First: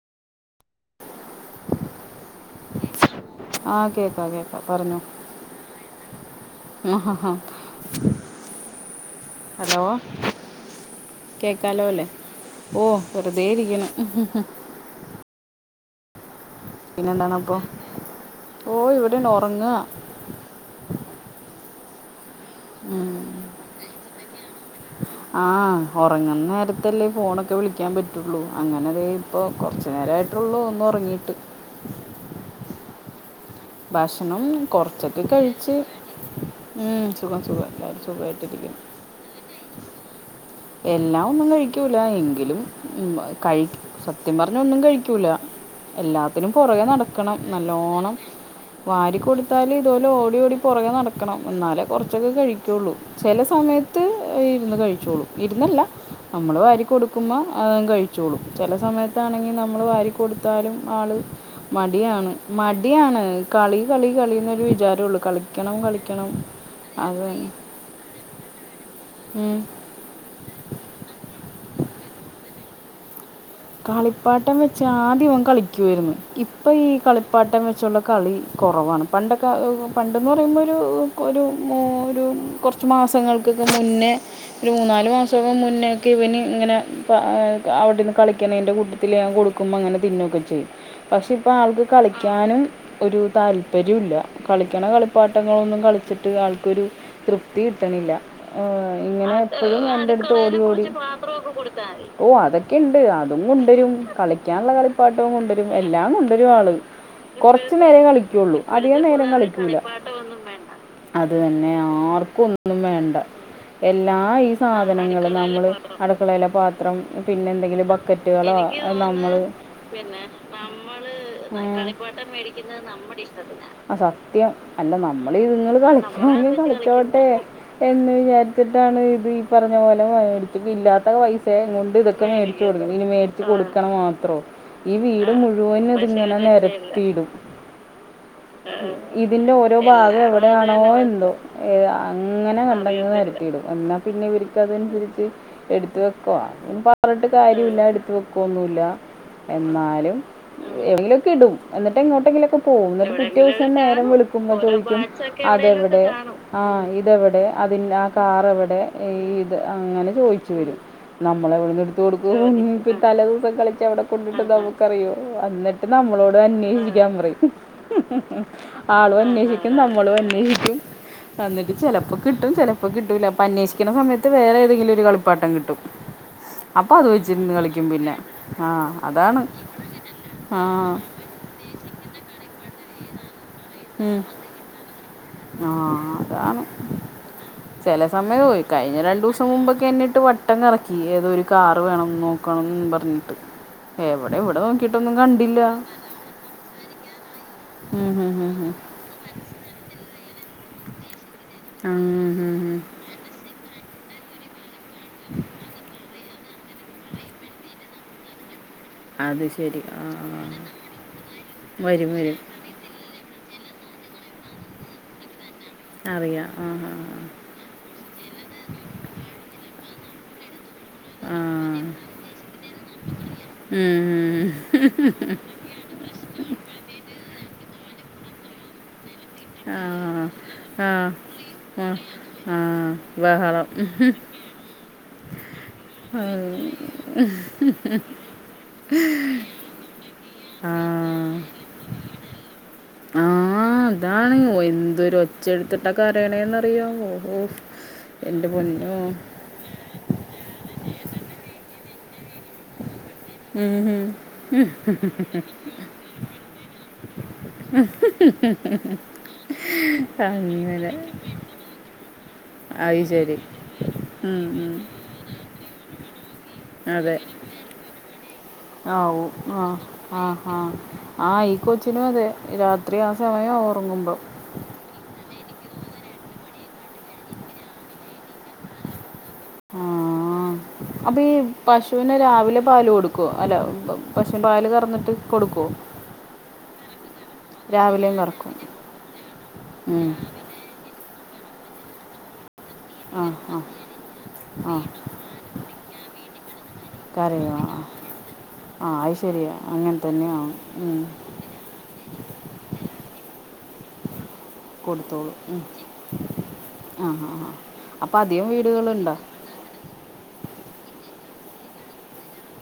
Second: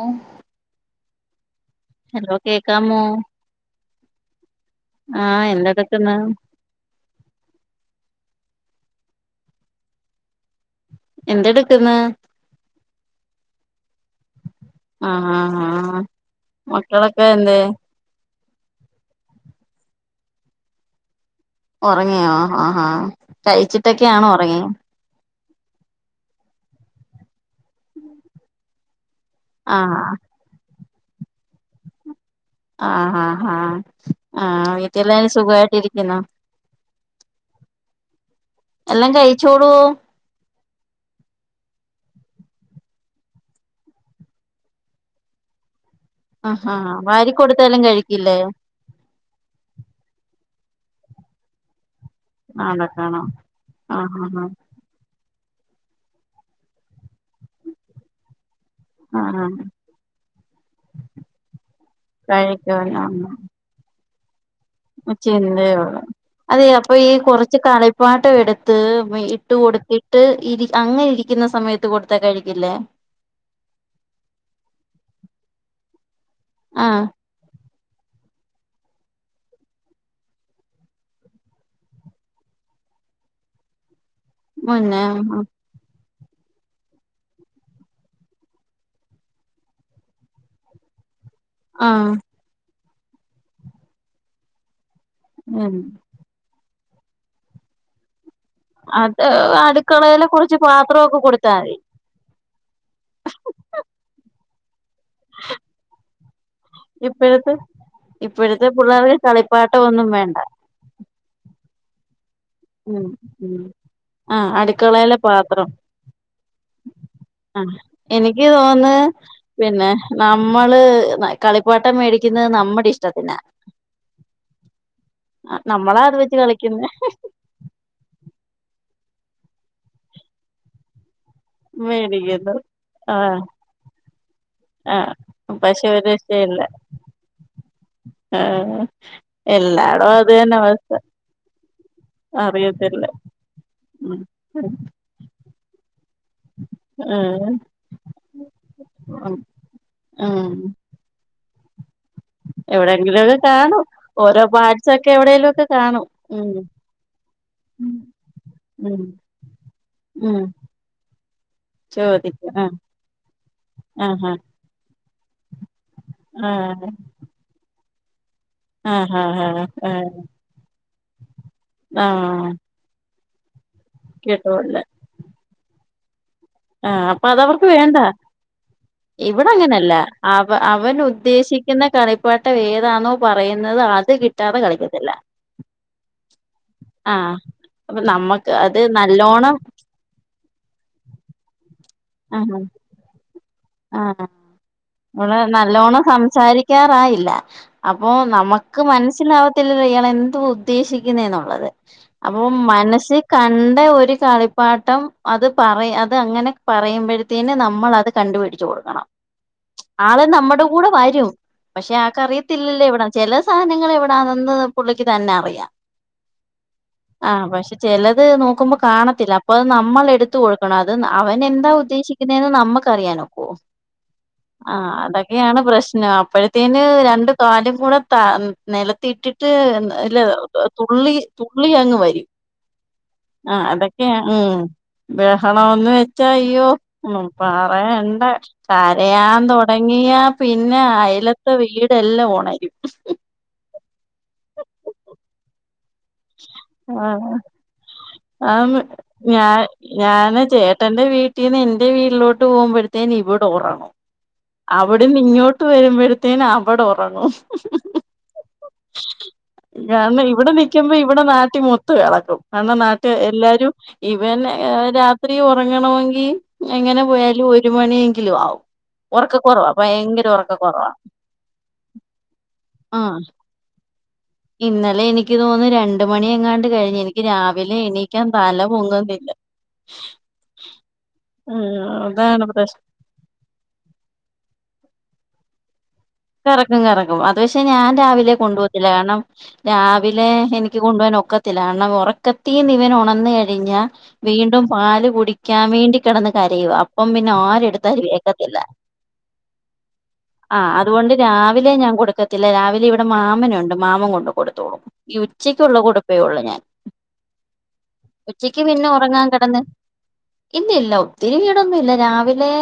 ആഹ് hello കേക്കാമോ ആഹ് കേക്കാം കേക്കാം പറഞ്ഞോ ആഹ് എന്തെടുക്ക്ന്ന് ആഹ് ഹ ഹ ഹലോ കേൾക്കാലോ എന്തെടുക്ക്ന്ന് അല്ലേ ഓ വെറുതെ ഇരിക്ക്ണ് ആഹ് ആഹ് മക്കളൊക്കെ പിന്നെന്താണ് അപ്പോൾ എന്തേ ഓ ഇവിടേന്ന് ഒറങ്ങാ ഉറങ്ങിയോ ആഹ് ആ ആ കഴിച്ചിട്ടൊക്കെ ആണോ ഉറങ്ങിയേ ആഹ ഒറങ്ങുന്ന നേരത്തല്ലേ ഫോണൊക്കെ വിളിക്കാൻ പറ്റുള്ളൂ അങ്ങനെ അതേ അപ്പൊ കൊറച്ചു ആഹ് നേരായിട്ടുള്ളൂ ഒന്നു ഒറങ്ങീട്ട് ആഹ് ഹ ഹാ ആഹ് കുറച്ചൊക്കെ വീട്ടിലെല്ലാരും കഴിച്ച് സുഖമായിട്ടിരിക്കുന്നോ? ഉം സുഖം സുഖം എല്ലാരും സുഖമായിട്ടിരിക്കുന്നു എല്ലാം കഴിച്ചോളൂ എല്ലാം ഒന്നും കഴിക്കൂല എങ്കിലും മ് കഴികും സത്യം പറഞ്ഞാ ഒന്നും കഴിക്കൂല എല്ലാത്തിനും ആഹാ പൊറകെ വാരി നടക്കണം കൊടുത്താലും നല്ലോണം കഴിക്കില്ലേ വാരി കൊടുത്താല് ഇതുപോലെ ഓടി ഓടി പൊറകെ നടക്കണം എന്നാലെ കുറച്ച് ചൊക്കെ കഴിക്കോള്ളൂ ആണക്കാണോ ചെല സമയത്ത് ആഹ് ആഹ് ഇരുന്നു കഴിചോളും ഇരുന്നല്ല നമ്മൾ വാരി കൊടുക് മാ അതങ് കഴിച്ചോളും ചില ആഹ് സമയത്താണെങ്കിൽ നമ്മൾ വാരി കൊടുത്താലും ആള് മടിയാണ്. മടിയാണ് കളി കളി കളി ന്നൊരു ചിന്തേയൊള്ളു അതെ അപ്പൊ ഈ അത് കുറച്ച് കളിപ്പാട്ടം എടുത്ത് മേ ഇട്ട് ഉം. കൊടുത്തിട്ട് ഇരി അങ്ങനെ ഇരിക്കുന്ന സമയത്ത് കൊടുത്താ കഴിക്കില്ലേ കളിപ്പാട്ടം വെച്ച് ആദ്യം ഓൻ കളിക്കു വേര്ന്ന്. ഇപ്പൊ ഈ ആഹ് കളിപ്പാട്ടം വെച്ചുള്ള കളി കൊറവാണ്. പണ്ടൊക്കെ പണ്ടെന്ന് പറയുമ്പോ ഒരു ഒരു ഒരു കൊറച്ച് മാസങ്ങൾക്ക് ക്കെക്കെ മുന്നേ ഒരു മുന്നേ മൂന്നാല് ആഹ് മാസൊക്കെ മുന്നെ ഒക്കെ ഇവന് ഇങ്ങനെ പാ അവടെര്ന്ന് കളിക്ക്ണേയ്ൻ്റെ കൂട്ടത്തില് ഞാൻ കൊടുക്കുമ്പോങ്ങനെ തിന്നൊക്കെ ചെയ്യും പക്ഷെ ഇപ്പൊ ആൾക്ക് ആഹ് കളിക്കാനും ഒരു താല്പര്യുല്ലാ. കളിക്കണ ഉം കളിപ്പാട്ടങ്ങളൊന്നും കളിച്ചിട്ട് ആൾക്കൊരു തൃപ്തി കിട്ടണില്ല. ഏഹ് അത് ഇങ്ങനെ എപ്പഴും എന്റെ അടുക്കളയിലെ അട്ത്ത് കുറച്ച് ഓടി ഓടി പാത്രമൊക്കെ കൊടുത്താൽ മതി ഓ അതൊ ക്കെണ്ട്. അതും കൊണ്ടുവരും കളിക്കാള്ള കളിപ്പാട്ടവും കൊണ്ടുവരും എല്ലാം കൊണ്ടുവരും ആള് ഇപ്പോഴത്തെ കൊറച്ചു നേരേ കളിക്കൊള്ളൂ ഇപ്പോഴത്തെ അധിക പിള്ളേർക്ക് നേരം കളിക്കൂല കളിപ്പാട്ടം ഒന്നും വേണ്ട അത് തന്നെയാ ഇപ്പൊ ഒന്നും ഉം വേണ്ട ഉം എല്ലാ ഈ ആഹ് അടുക്കളയിലെ സാധനങ്ങളും പാത്രം നമ്മള് അടുക്കളേലെ പാത്രം ആഹ് പിന്നെന്തെങ്കിലും എനിക്ക് ബക്കറ്റുകളോ തോന്ന് നമ്മള് പിന്നെ നമ്മള് കളിപ്പാട്ടം ഉം മേടിക്കുന്നത് പേടിക്കുന്നത് നമ്മുടെ നമ്മടെ ഇഷ്ടത്തിനാ ആഹ് സത്യം അല്ല നമ്മള് ഇതുങ്ങള് നമ്മളാ അത് വെച്ച് കളിക്ക്യാണെങ്കി കളിക്കുന്ന കളിച്ചോട്ടെ എന്ന് വിചാരിച്ചിട്ടാണ് ഇത് ഈ പറഞ്ഞ പോലെ മേടിച്ച് പ്പ ഇല്ലാത്ത പൈസേങ്ങോണ്ട് ഇതൊ ക്കെ മേടിക്കുന്നു മേടിച്ചു കൊടുക്കണം ഇനി ആഹ് മേടിച്ചു കൊടുക്കണ മാത്രോ ഈ ആഹ് വീട് പക്ഷെ മുഴുവനും ഒരു ഇത്ങ്ങനെ രക്ഷയില്ല നെരത്തിയി ടും. ആഹ് ഇതിന്റെ ഓരോ എല്ലാടോം ഭാഗം അത് തന്നെ എവിടെയാണോ അവസ്ഥ എന്തോ ഏഹ് അങ്ങനെ കണ്ടങ് അറിയത്തില്ല നെരത്തിയിടും എന്നാ ഉം പിന്നെ ഇവര്ക്ക് അതനുസരിച്ച് എടുത്ത് വെക്കോ [unintelligible] പറഞ്ഞിട്ട് ആഹ് കാര്യൂല്ല എടുത്ത് വെക്കൊന്നുല്ല എന്നാലും ഉം എവടെങ്ങിലൊക്കെ ഇടും എന്നി ട്ട് എങ്ങോട്ടെങ്കിലോക്കെ പോവും എന്നിട്ട് എവിടെയെങ്കിലുമൊക്കെ പിറ്റേ ദിവസം കാണും നേരം ഓരോ വെള്ക്കുമ്പോ പാർട്സ് ചോയ്ക്കും ഒക്കെ എവിടെേലും ഒക്കെ അതെവിടെ കാണും ഉം ആഹ് ഇതെവെടേ അതിൻ ആ കാർ എവടെ ഉം ഈ ഇത് അങ്ങനെ ഉം ചോയ്ച്ച് വരും നമ്മളെവ ത്തു ചോദിക്കും ആ കൊടുക്കും തല ദിവസം കളിച്ച് എവിടെ ആഹാ കൊണ്ടിട്ട് ന്ന് നമുക്കറിയോ എന്നിട്ട് നമ്മളോട് ആ അന്വേഷി ക്ക്യാമ്പറയും. ആഹ് ആളും ആഹ് ആഹ് അന്വേഷിക്കും ആഹ് നമ്മളും അന്വേഷിക്കും എന്നിട്ട് ചെലപ്പോ ആഹ് കിട്ടും ചെലപ്പോ കിട്ടൂല അന്വേഷിക്ക്ണ സമയത്ത് വേറെ കിട്ടുവല്ല ഏതെങ്കിലും ഒരു കളിപ്പാട്ടം കിട്ടും. അപ്പോൾ ആഹ് അത് അപ്പ വെച്ചിരുന്ന് അതവർക്ക് കളിക്കും വേണ്ട പിന്നെ ആ അതാണ് ഇവിടെ അങ്ങനല്ല അവ ആ അവൻ ഉദ്ദേശി തിക്കുന്ന കളിപ്പാട്ടം ഏതാന്നോ പറയുന്നത് അത് കിട്ടാതെ കളിക്കത്തില്ല ആഹ് അതാണ് ആഹ് അപ്പൊ ചെലേ സമയം നമ്മക്ക് പോയി അത് കഴിഞ്ഞ രണ്ടു ദിവസം നല്ലോണം മുമ്പൊക്കെ എന്നെ ഇട്ട് വട്ടം കറക്കി ഏതൊരു കാറ് വേണംന്ന് ആഹ് നോക്കണംന്ന് പറഞ്ഞിട്ട് എവിടെ വിടെ നൊ മോളെ നല്ലോണം സംസാരിക്കാറായില്ല. ഉം അപ്പൊ ഹും ഹും ഹും. നമുക്ക് മനസ്സിലാവത്തില്ലലോ ഇയാള് എന്തോ ഉദ്ദേശിക്കുന്നേന്നുള്ളത് ഉം അപ്പൊ ഹും ഹും. മനസി കണ്ട ഒരു കളി പാട്ടം അത് പറ അത് അങ്ങനെ പറയുമ്പോഴത്തേന് നമ്മൾ അത് കണ്ടുപിടിച്ചു കൊടു അത് ശ് ആള് നമ്മുടെ കൂടെ വരും പക്ഷെ വരും വരും ആക്കറിയത്തില്ലല്ലേ ഇവിടെ ചില സാധനങ്ങൾ വിടാണെന്ന് പുള്ളിക്ക് തന്നെ അറിയാ അറിയാം ആ ആ ആഹ് പക്ഷെ ചെലത് നോക്കുമ്പോ കാണത്തില്ല. അപ്പൊ അത് നമ്മള് എടുത്ത് കൊ ക്കണോ അത് ആ അവൻ ആ എന്താ ഉദ്ദേശിക്കുന്നെന്ന് നമ്മുക്കറിയാനോക്കുവോ ഉം. ആഹ് അതൊക്കെയാണ് പ്രശ്നം അപ്പോഴത്തേന് രണ്ട് കാലും കൂടെ ത നില ത്തിട്ടിട്ടിട്ട് ആ നെല് ആ തുള്ളി തുള്ളി ആ അങ്ങ് വരും ആ ആഹ് ബഹളം അതൊക്കെ ക്കെ ഉം ബഹളംന്ന് വെച്ച ആ അയ്യോ ഒന്നും പറയണ്ട കാ തെയാൻ തുടങ്ങിയാ ആ പിന്നെ അയലത്തെ വീടെ എല്ലാ ഉണരും ആഹ് അതാണ് എന്തൊരു ഒച്ചെടുത് ത കരയണേന്ന്റിയോ ആഹ് ഓഹോ ആന്ന് ഞാ ഞാന് ചേട്ടന്റെ വീട്ടീന്ന് എന്റെ വീട്ടിലോട്ട് പോഉമ്പഴത് ത്തേന് ഇവിടെ ഓറ ഉം ഉം. അവിടെ ന്നിങ്ങോട്ട് വരുമ്പഴത്തേന് അവടെ ഓ പങ്ങോ ഞാന്ന് ഇവിടെ നിക്കുമ്പോ അങ്ങനെ ഇവിടെ നാട്ടി മൊത്ത എള കാര്ന അത് നാട്ടി ശരി എല്ലാരും ഉം, ഇവന്നെ ഉം. ഏഹ് രാത്രിയു ഒറങ്ങണമെങ്കി എങ്ങനെ പോയാലും ഒരു മണിയെങ്കിലും ആവും ആഉ ഒറക്കക്കൊറവാ ആഹ് ഭയങ്കര ആഹ് ആഹ് ഒറക്കക്കൊറവാ ആയി കൊച്ചിനും അതെ രാത്രി ആ ഉം സമയം ഓർ ഇന്നലെ എനിക്ക് തോന്നി രണ്ടുമണി എങ്ങാണ്ട് കഴിഞ്ഞ് എനിക്ക് രാവിലെ എണീക്കാൻ തല പൊങ്ങുന്നില്ല അപ്പൊ ഈ ഉം പശുവിനെ അതാണ് രാവിലെ പ്രശ്നം പാല് കൊടുക്കുവൊ അല്ല പശുവിന് പാല് കറന്നിട്ട് കൊടുകൊ കറക്കും കറക്കും അത് പക്ഷേ ഞാൻ രാവിലെ കറക്കും കൊണ്ട് പോത്തില്ല കാരണം ഉം. രാവിലെ എനിക്ക് കൊണ്ടു പോവാൻ ഒക്കെ ത്തിലാണ് ഉറക്ക ത്തി നിവൻ ആ ഉണന്ന് ആ കഴിഞ്ഞാ വീണ്ടും ആ പാല് കുടിക്കാൻ വേണ്ടി കെടന്ന് കരയൂവാ അപ്പം പിന്നെ കറിയോ ആര് ആ ആ. എടുത്താലും എക്കത്തില്ല ആ അത് ശരിയാ അങ്ങനെ തന്നെയാവും ആഹ് ഉം. അതുകൊണ്ട് രാവിലെ ഞാൻ കൊടുക്കത്തില്ല രാവിലെ ഇവിടെ മാമനുണ്ട് മാമൻ കൊണ്ട് കൊടു തോളും ഈ കൊടുത്തോളൂ ഉം. ഉച്ചക്കുള്ള കൊടുപ്പേ ഉള്ളൂ ഞാൻ ആ ആ ആ അപ്പം അധികം ഉച്ചക്ക് പിന്നെ വീടുകളുണ്ടോ ഒറങ്ങാൻ കിടന്ന് ഇല്ലില്ല ഒത്തിരി വീടൊന്നുല്ല രാവിലെ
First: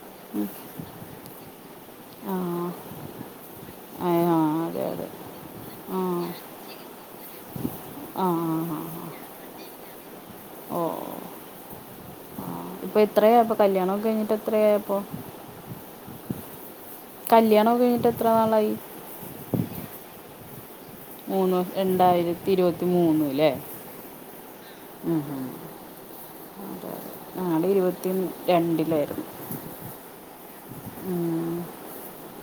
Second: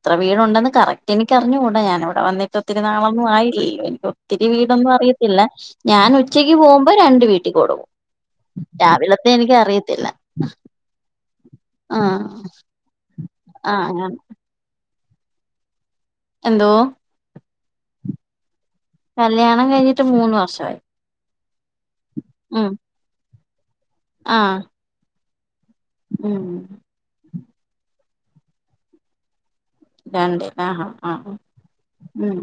എത്ര വീടുണ്ടെന്ന് കറക്റ്റ് എനിക്കറിഞ്ഞുകൂടാ ഞാനിവിടെ ആ വന്നിട്ട് ഒത്തിരി നാളൊന്നും ആയിലാല്ലോ എനിക്ക് ആ ഒത്തിരി വീ അതെ വിടൊന്നും അതെ അറിയത്തില്ല ഞാൻ ഉച്ചയ്ക്ക് പോകുമ്പോ രണ്ട് വീട്ടികൊടുക്കും ആഹ് ആഹ് ഹ അത് എനിക്ക് അറിയത്തില്ല ആഹ് ഇപ്പൊ എത്രയപ്പോ കല്യാണം ഒക്കെ ആഹ് കഴിഞ്ഞിട്ട് എത്രയയാപ്പോ എന്തോ കല്യാണോക്കെ കഴിഞ്ഞിട്ട് എത്ര നാളായി കല്യാണം കഴിഞ്ഞിട്ട് മൂന്ന് വർഷവായി മൂന്ന് രണ്ടായിരത്തി ഇരുപത്തി മൂന്ന് ഇല്ലേ ആഹ് ഉം ഹു ഉം ഹും ഞങ്ങടെ ഇരുപത്തി രണ്ടിലാരുന്നു രണ്ട് ആഹ് ആ ഉം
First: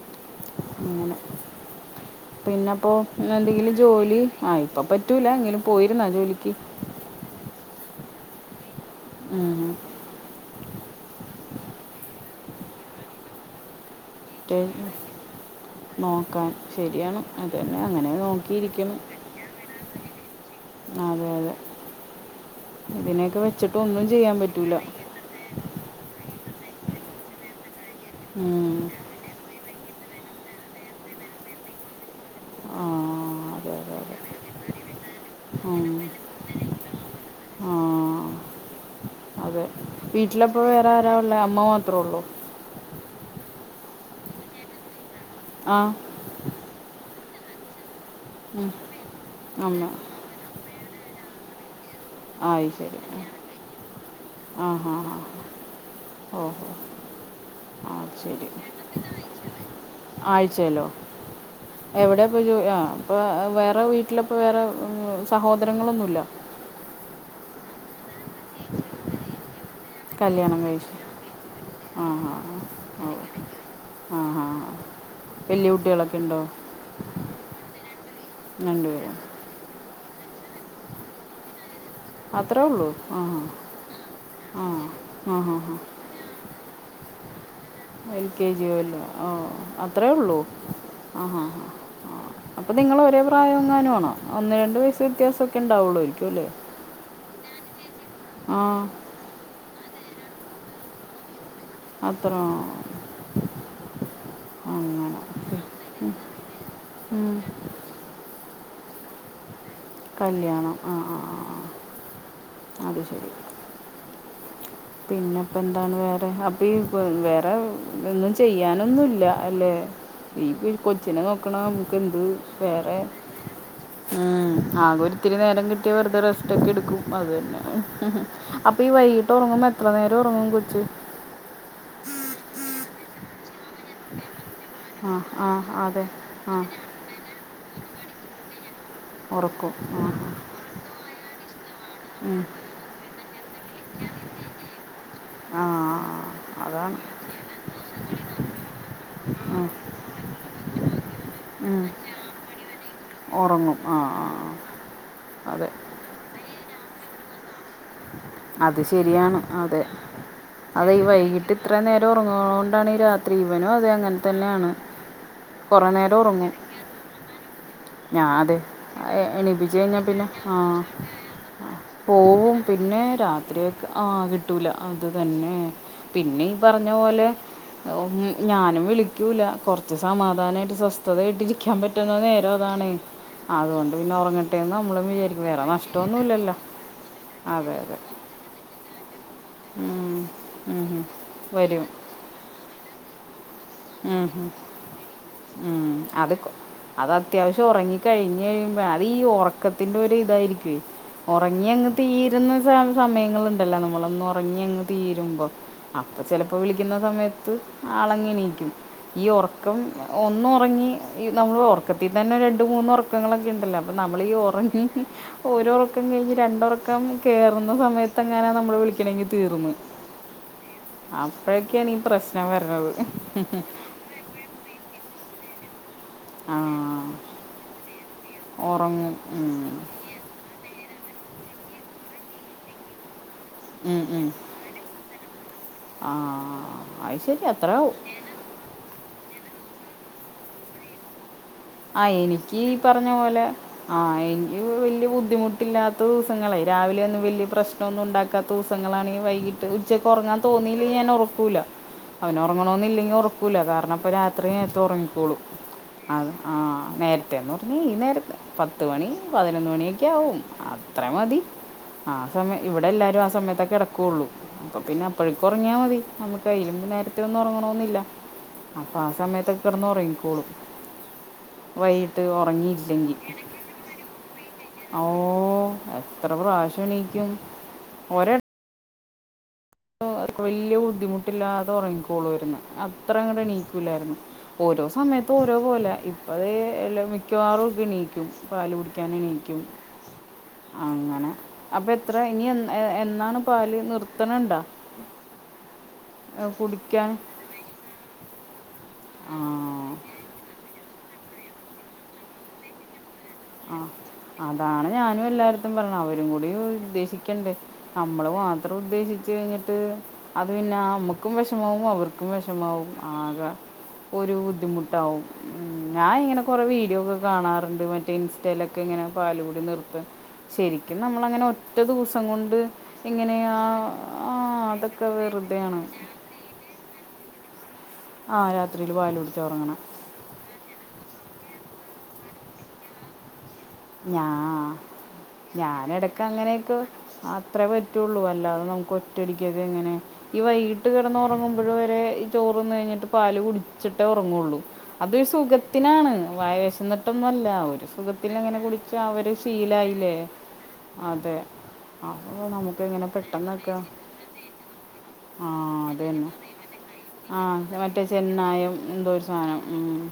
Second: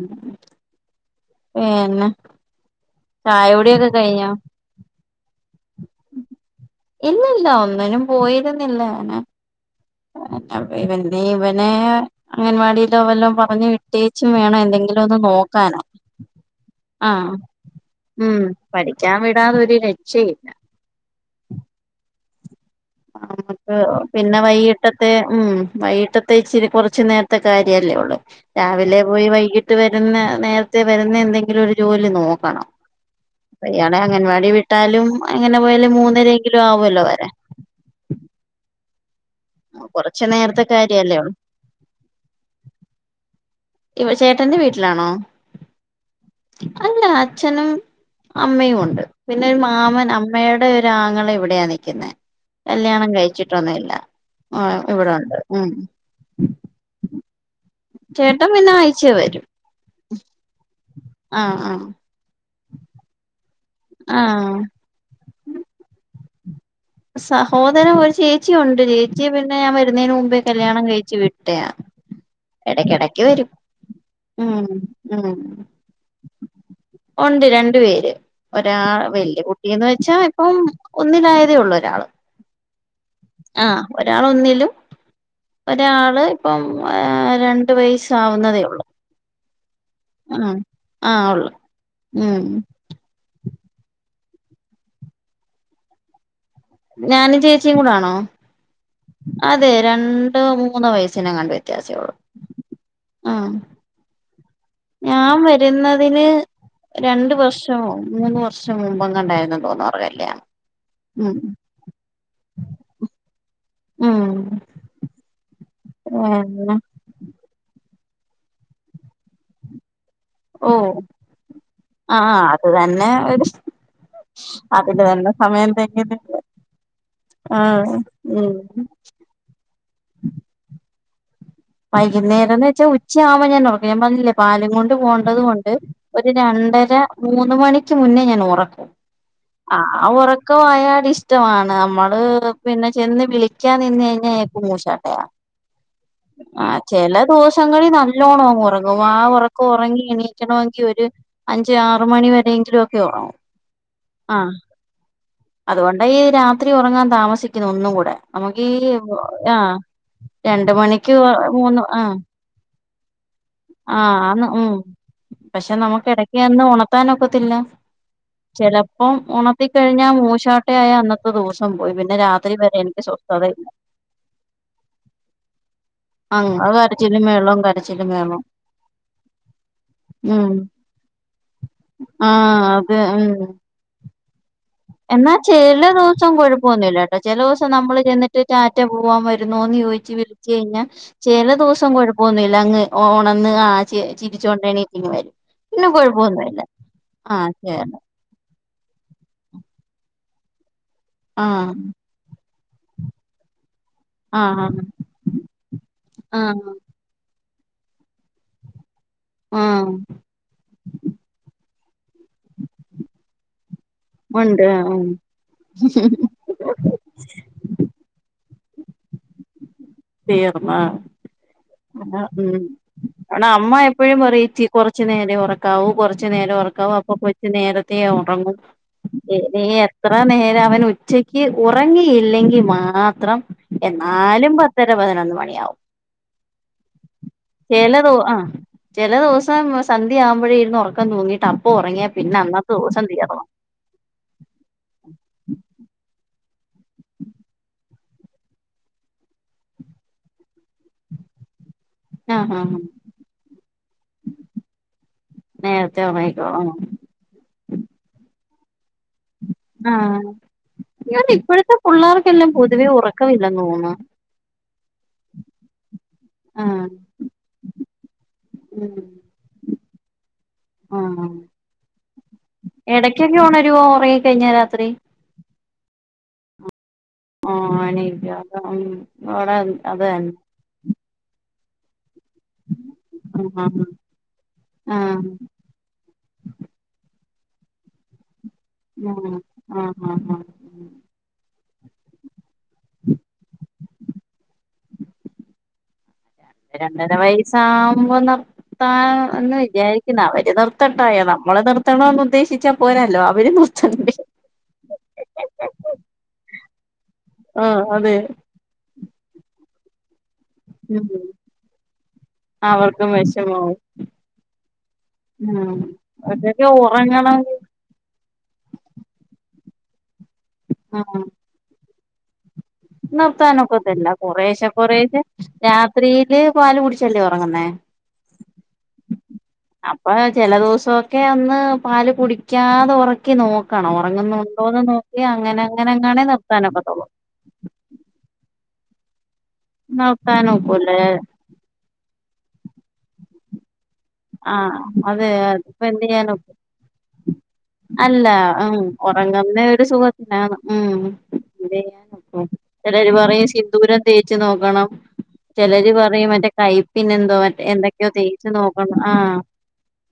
ഉം പിന്നെ പിന്നെപ്പോ ചായ ങ്ങളെന്തെങ്കിലും കുടിയൊക്കെ ജോലി കഴിഞ്ഞോ ആ ഇപ്പ പറ്റൂല എങ്കിലും പോയിരുന്നാ ജോലിക്ക് ഇല്ലാ ഒന്നിനും പോയിരുന്നില്ലാ ഉം [unintelligible] ഇവനേ അങ്ങൻവാടില്ലോ വല്ലോ പറഞ്ഞു വി ട്ടീച്ചും വേണം മറ്റേ എന്തെങ്കിലും ഒന്ന് നോക്കാനോ നോക്കാൻ ശരിയാണ് അതന്നെ അങ്ങനെ ഉം നോക്കിയിരിക്കും പഠിക്കാൻ വിടാതെ ഒരു രക്ഷയില്ല അതെ അതെ ഇതിനെയൊക്കെ നമുക്ക് വെച്ചിട്ട് ഒന്നും ചെയ്യാൻ പിന്നെ പറ്റൂല വൈകിട്ടത്തെ ഉം വൈകിട്ട ത്തെ ഇച്ചിരി കൊറച്ച് നേര്ത്തെ കാര്യല്ലേ ഒള്ള് ഉം. രാവിലെ പോയി വൈകീട്ട് ട്ട് വരുന്ന നേര്ത്തെ വരുന്ന എന്തെങ്കിലും ഒരു ജോലി നോക്കണം ആ അതെ അതെ അയാളെ അതെ അംഗൻവാടി വിട്ടാലും അങ്ങനെ ഉം. പോയാലും മൂന്നരേങ്കിലും ആവുല്ലോ വരാൻ ആ അതെ കുറച്ചു വീട്ടിലപ്പ നേരത്തെ വേറെ ആരാ കാര്യല്ലേ ഉള്ളൂ ഉള്ളേ അമ്മ മാത്രേ ഉള്ളു പ ചേട്ടന്റെ വീട്ടിലാണോ ആഹ് അല്ല അച്ഛനും അമ്മയും ഉണ്ട് പിന്നെ ഒരു അമ്മ മാമൻ അമ്മയുടെ ഒരാങ്ങള ഇവിടെയാനി ക്ക്ന്നെ ആയി ശരി കല്യാണം കഴിച്ചിട്ടൊന്നുമില്ല ആ ആഹ് ഹാ ഹാ ഇവിടൊണ്ട് ഉം ഓഹോ ആ ചേട്ടൻ ശരി പിന്നെ ആഴ്ചേ വരും ആഴ്ചയിലോ ആഹ് ആഹ് ആഹ് അപ്പോ വേറെ വീട്ടിലപ്പോ ആഹ് വേറെ ഉം സഹോദരങ്ങളൊന്നുല്ല സഹോദരൻ ഒരു ചേച്ചി ഉണ്ട് ചേച്ചി പിന്നെ പിന്നെ ഞാൻ വരുന്നേന് മുമ്പേ കല്ല്യാണം കഴിച്ചു വിട്ടയാ ആ ഹാ ഓ എടക്കിടക്ക് വരും ആ ഹാ ഹാ ഉം ഉം വലിയ കുട്ടികളൊക്കെ ഉണ്ടോ ഉണ്ട് രണ്ട് പേര് ഒരാൾ രണ്ടുപേരും വലിയ കുട്ടിയെന്നവച്ച ഇപ്പൊ ഒന്നിൽ ആയതേയുള്ളു അത്രേ ഒള്ളു ആഹ് ഒരാള് ഒന്നിലും ആ ഹാ ഹാ ഒരാള് ഇപ്പം രണ്ട്- എൽ കെ വയസ്സാവുന്നതേ ഉള്ളൂ ജിയും അത്രേ ഒള്ളു ആഹ് ആ ഹ് ആഹ് ഹ് ആഹ് ഉം അപ്പൊ നിങ്ങള് ഒരേ പ്രായമാ ഞാനുമാണ് ഒന്ന് രണ്ട് വയസ്സ് വ്യത്യാസമൊക്കെ ഇണ്ടാവുള്ളു ഞാനും ചേച്ചിയും കൂടാണോ അതെ രണ്ടോ മൂന്നോ വയസ്സിനു എങ്ങാണ്ട് വെച്ച് വ്യത്യാസേ ഒള്ളു അത്ര ആ അങ്ങനെ ഞാൻ വരുന്നതിന് രണ്ട് ഉം. വർഷമോ മൂന്ന് വർഷം മുൻപ് എങ്ങണ്ടാരുന്നു കല്യാണം ആ ഹ് ആഹ് ആഹ് അത് ശരി ഉം പിന്നെ അപ്പ എന്താണ് വേറെ അപ്പ പിന്നെ വേറെ ഒന്നും ചെയ്യാനൊന്നുല്ല അല്ലേ ഈ ഓഹ് കൊച്ചിനെ നോക്കണ നമുക്ക് എന്ത് ആഹ് അത് വേറെ തന്നെ ഒരു ഉം അതിന് ആകെ തന്നെ ഇത്തിരി നേരം സമയം കിട്ടിയാ വെറുതെ തെകയുന്നില്ല റസ്റ്റ് ഒക്കെ എടുക്കും അത് തന്നെ ആഹ് ഉം അപ്പൊ ഈ വൈകിട്ട് ഉറങ്ങുമ്പോ എത്ര എത്ര നേരം ഒറങ്ങും കൊച്ച്? വൈകുന്നേരന്ന് വെച്ച ഉച്ച ആവുമ്പോ ഞൻ ഒറക്കും. ഞാൻ പറഞ്ഞില്ലേ പാലും കൊണ്ട് ആ പോണ്ടത് കൊണ്ട് ആ അതെ ഒരു ആ രണ്ടര മൂന്ന് മണിക്ക് മുന്നേ ഞാൻ ഒറക്കും. ആ ഉറക്ക വായാട് ഇഷ്ടമാണ് നമ്മള് ഉം. പിന്നെ ചെന്ന് വിളി ക്കാൻ നിന്നു കഴിഞ്ഞ അയാൾക് മുഷട്ടായ ആഹ ആ ചെല ദിവസങ്ങളിൽ നല്ലോണം അങ്ങ് ഒറങ്ങും അഹ് ഒറക്കം ഉം. ഒറങ്ങി എണിക്കണമെങ്കി ഒരു അഞ്ച് ഉം. ആറ് മണിവരെ എങ്കി ഉറങ്ങും ആ ആ അതെ അതുകൊണ്ട് ഈ ര രാത്രി ഒറങ്ങാൻ താമസിക്കുന്നു ഒന്നും കൂടെ നമുക്ക് അത് ഈ ശരിയാണ് അതെ രണ്ട് അതെ മണി ഈ വൈകിട്ട് ഇത്ര നേരം ഒറങ്ങണകൊണ്ടാണ് ഈ രാത്രി ഇവനും അതെ ആ അങ്ങനെ ആന്ന് തന്നെയാണ് ഉം പക്ഷെ കുറേ നമുക്ക് നേരം ഇടക്ക് ഉറങ്ങും ഒന്ന് ഉണത്താനൊക്കത്തില്ല. ഞാൻ അതെ ചിലപ്പം എ- എണീപ്പിച്ച് കഴിഞ്ഞാൽ ഉണത്തിക്കഴിഞ്ഞാൽ പിന്നെ ആ മൂശാട്ടയായ അന്നത്തെ ദിവസം പോയി പിന്നെ രാത്രി വരെ എനിക്ക് സ്വസ്ഥതയില്ല രാത്രിയെ ആ കിട്ടൂല അത് തന്നെ പിന്നെ ഈ അങ്ങ പറഞ്ഞ കരച്ചിലും പോലെ മേളവും കരച്ചിലും മേളവും ഞാനും വിളിക്കൂല്ല കൊർച്ച് ഉം സമാധാനമായിട്ട് സ്വസ്ഥതയായിട്ട് ഇരിക്കാൻ പറ്റുന്ന ആഹ് നേരം അത് ഉം അത് കൊണ്ട് പിന്നെ ഉറങ്ങട്ടെയെന്ന് നമ്മ എന്നാ ചെല ദിവസം കൊ ഴപ്പമൊന്നുമില്ലട്ടോ. ചെല ദിവസം അതെ നമ്മൾ അതെ ചെന്നിട്ട് റ്റാറ്റാ പോവാൻ വ വരുന്നോയെന്ന് ചോയ്ച്ച ഉം, വിളിച്ച ഉം, കഴിഞ്ഞൽ ഉം. ചെല വരും ദിവസം കൊ ഴപ്പമൊന്നുമില്ല അങ്ങ് ഒ ആ ഉം, ഉം, ചിരിച്ചുകൊണ്ടണിറ്റിങ് വരും പിന്നെ ഉം. അത് കൊ- കൊഴപ്പമൊന്നുമല്ല അത് അത്യാവശ്യം ഉറങ്ങി കഴിഞ്ഞ് കഴിഞ്ഞ് അത് ഈ ഉറക്കത്തിന്റെ ഒരു ഇതായിരിക്കുവേ ഒറങ്ങി ആഹ് അങ്ങ് തീരുന്ന സമയങ്ങള് ഇണ്ടല്ലോ ളന്നുറങ്ങി ആഹ് അങ്ങ് തീരുമ്പോ അപ്പൊ ചിലപ്പോ ആഹ് വിളിക്കുന്ന സമയത്ത് ആളങ്ങ എണീക്കും. ഈ ഒറക്കം ആഹ് ഒന്ന ഒറങ്ങി നമ്മള് ഇതിൽ തന്നെ രണ്ട് മുന്ന് ഒറക്കങ്ങൾ ഓക്കെ ഇണ്ടല്ലോ അപ്പൊ നമ്മൾ ഈ ഉണ്ട് ഒറങ്ങി ഉം ഒരു ഒറക്കം കഴിഞ്ഞ് രണ്ട് ഒറക്കം കേറുന്ന സമയത്ത് എങ്ങനാ നമ്മള് വിളിക്കണെങ്കിൽ തീർന്ന് തീർന്ന് അപ്പോഴൊക്കെയാണീ പ്രശ്നം ഉം വരണത്. അമ്മ എപ്പോഴും പറയും ഇച്ചി കൊറച്ച് നേരേ ഒറക്കാവൂ കൊ റച്ച് നേരേ ആ ഒറക്കാവു അപ്പോ കൊച്ച് നേരത്തേ ഒറ ങും ഉറങ്ങും ഇനി ഉം. എത്ര നേരം അവന് ഉ ഉച്ചക്ക് ഉറങ്ങിയില്ലെങ്കിൽ മാത്രം ഉം, ഉം. എന്നാലും പത് പത്തര പതിനൊന്ന് മണിയാവും. ആ അത് ശരി അത്ര ചെലതോ ആഹ് ചെല ദിവസം സന്ധ്യ ആവുമ്പോഴ ഇരുന്ന് ഉറക്കം തൂങ്ങിട്ട് അ ആഹ് എനിക്ക് ഈ പറഞ്ഞ പോലെ ആ എനിക്ക് വല്യ ബു ദിവസങ്ങളെ രാവിലെ ഒന്നും വലിയ പ്രശ്നൊന്നും ഉണ്ടാക്കാത്ത ദിവസങ്ങളാണെങ്കി വൈകിട്ട് ഉച്ചയ്ക്ക് ഉറങ്ങാൻ തോന്നീയില്ലെങ്കി ഞാൻ ഒറക്കൂല്ല. അവന് ആഹ് ആഹ് ഒറങ്ങണോന്ന് ഇല്ലെങ്കി ഒ റക്കൂല കാരണം അപ്പ രാത്രി നേരത്തെ ഒറങ്ങിക്കോളൂം നേരത്തെ അത് ആ ഉറങ്ങിക്കോളും നേരത്തേന്ന് പറഞ്ഞ ഈ നേരത്ത് പത്ത് മണി പതിനൊന്ന് മണിയൊക്കെ ആഹ് ആവും അത്ര ഇവന് മതി ഇപ്പോഴത്തെ ആ പിള്ളേർക്കെല്ലാം സമയം ഇവിടെ പൊതുവേ എല്ലാവരും ആ ഉറക്കമില്ലെന്ന് സമയത്തൊക്കെ തോന്നുന്നു കിടക്കോള്ളൂ അപ്പൊ പിന്നെ അപ്പഴേക്കും ഒ റങ്ങിയാ മതി നമ്മുക്ക് അയ്യിലും ആഹ് നേരത്തെയൊന്നും ഉറങ്ങണന്നില്ല. അപ്പൊ ഉം ആഹ് സമയത്തൊക്കെ കിടന്ന് ഉറങ്ങിക്കോളൂം. ആഹ് വൈകിട്ട് ഉറങ്ങിയില്ലെങ്കിൽ ഇടയ്ക്കൊക്കെ ഉണരുവോ ഉറങ്ങി കഴിഞ്ഞാ രാത്രി ഓ എത്ര പ്രാവശ്യം എണീ ആഹ് എണീക്കും അതാണ് ആ വല്യ ബുദ്ധിമുട്ടില്ലാത ഉറങ്ങിക്കോ കോളുമാരുന്നു അത്ര അങ്ങിട്ട് ആഹ് എണ്ണിക്കൂലാരുന്നു ഓരോ ആഹ് സമയത്തും ഓരോ പോലെയാ ഇപ്പ ദേ എല്ലൊം മിക്കവാറും ഒക്കെ എണീക്കും പാല് കുടിക്കാനും ആഹ് എണ്ണീക്കും ആഹ് ആഹ് ആഹ് അങ്ങനെ അപ്പ എത്ര ഇനി എന്നാ ആ എന്നാണ് പാല് നിർത്തണണ്ടാ രണ്ടര വയസാവുമ്പോ നിർത്താ എന്ന് ആ വിചാരിക്കുന്നു അവര് നിർത്തട്ടെ ണ്ടായ നമ്മള് നിർത്തണെന്ന് ഉദ്ദേശിച്ചാൽ പോരാല്ലോ. അവര് ആഹ് നിർത്തണ്ടേ അതാണ് ഞാനും എല്ലാടുത്തും പറയണ അവരും കൂടി ഉദ്ദേശിക്ക ക്കെണ്ടെ ആഹ് അതെ നമ്മള് മാത്രം ഉദ്ദേശിച്ചു കഴിഞ്ഞിട്ട് അത് പിന്നെ ഉം നമ്മുക്കും വിഷമാവും അവർക്കും വിഷമാവും അവർക്കും ആകെ വിഷമാവും ഒരു ബുദ്ധിമുട്ടാവും മ് ഉം ഞാൻ ഇങ്ങനെ കൊറെ അവരൊക്കെ വീഡിയോ ഒക്കെ ഉറങ്ങണെങ്കി കാണാറുണ്ട് മറ്റ ഇൻസ്റ്റൈലൊക്കെ ഇങ്ങനെ പാലു കൂടി നിർത്ത ശരിക്കും ഉം നമ്മളങ്ങനെ ഒറ്റ ദിവസം കൊണ്ട് ഇങ്ങനെ ആ നിർത്താനൊക്കത്തില്ല ആ കൊറേശ്ശെ അതൊക്കെ കൊറേശ്ശെ വേ രാത്രിയില് പാല് കുടിച്ചല്ലേ ഉറങ്ങുന്നെ ആ രാത്രിയിൽ പാൽ കുടിച്ച് ഉറങ്ങണം അപ്പൊ ചില ദിവസം ഒക്കെ ഒന്ന് പാല് കുടിക്കാതെ ഉറക്കി നോക്കണം ഉറങ്ങുന്നുണ്ടോന്ന് നോക്കി അങ്ങനെ ഞാൻ ഇടക്ക് അങ്ങനെങ്ങാണേ അങ്ങനെയൊക്കെ നിർത്താനൊക്കത്തുള്ളൂ അത്രേ പറ്റുള്ളൂ അല്ലാതെ നമുക്ക് ഒറ്റടിക്ക് ഒക്കെ എങ്ങനെ ഈ വൈകിട്ട് നിർത്താനൊക്കൂല്ലേ കിടന്ന് ഉറങ്ങുമ്പോഴ് വരെ ഈ ചോറുന്ന മ കഴിഞ്ഞിട്ട് പല് കുടിച്ചിട്ടാ ഒറ ങ്ങുള്ളൂ ആഹ് അത് ഒരു അതെ അതിപ്പ എന്ത് സുഖത്തിനാണ് ചെയ്യാന വയറു വിശന്നൊട്ടൊന്നല്ല ഒരു അല്ല സുഖത്തിനു അങ്ങനെ ഉം കുടിച്ച് അവര് ഉറങ്ങുന്ന ഒരു ശീലായില്ലേ സുഖത്തിനാണ് ഉം അതെ അപ്പോൾ [unintelligible] നമുക്ക് ഇങ്ങനെ ചിലര് പറയും പെട്ടെന്നൊക്കെ സിന്ദൂരം തേച്ച് നോക്കണം ആ ചിലര് അത് തന്നെ പറയും മറ്റേ കൈപ്പിന് എന്തോ ആ മറ്റേ എന്തൊക്കെയോ തേച്ച് ചെന്നായം നോക്കണം എന്തോ ഒരു ആഹ് സാധനം ഉം.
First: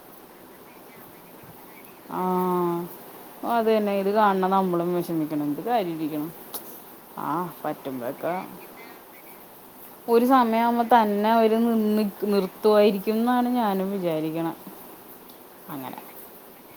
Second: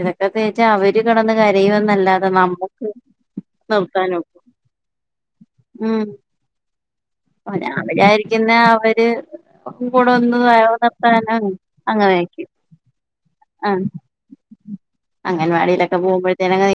ഇതൊക്കെ തേച്ചാ അവര് കിടന്ന് ആ കരയുമെന്നല്ലാതെ നമ്മുക്ക് അത് തന്നെ ഇത് നിർത്താനൊക്കും കാണണം നമ്മളും വിഷമിക്കണം എന്ത് കാര്യം ഇരിക്കണ് അഹ് ഞാൻ വിചാരിക്കുന്നേ അവര് ഒക്കെ കൂടെ ഒരു ഒന്ന് വയർ സമയമാകുമ്പോൾ തന്നെ നിവർത്താന അവർ അങ്ങനെയാരിക്കും നിർത്തുമായിരിക്കും എന്നാണ് ആഹ് ഞാനും വിചാരിക്കണം അങ്ങനെ അംഗൻവാടിയിലൊക്കെ പോകുമ്പോഴേത്തെൻ അങ്ങ് നി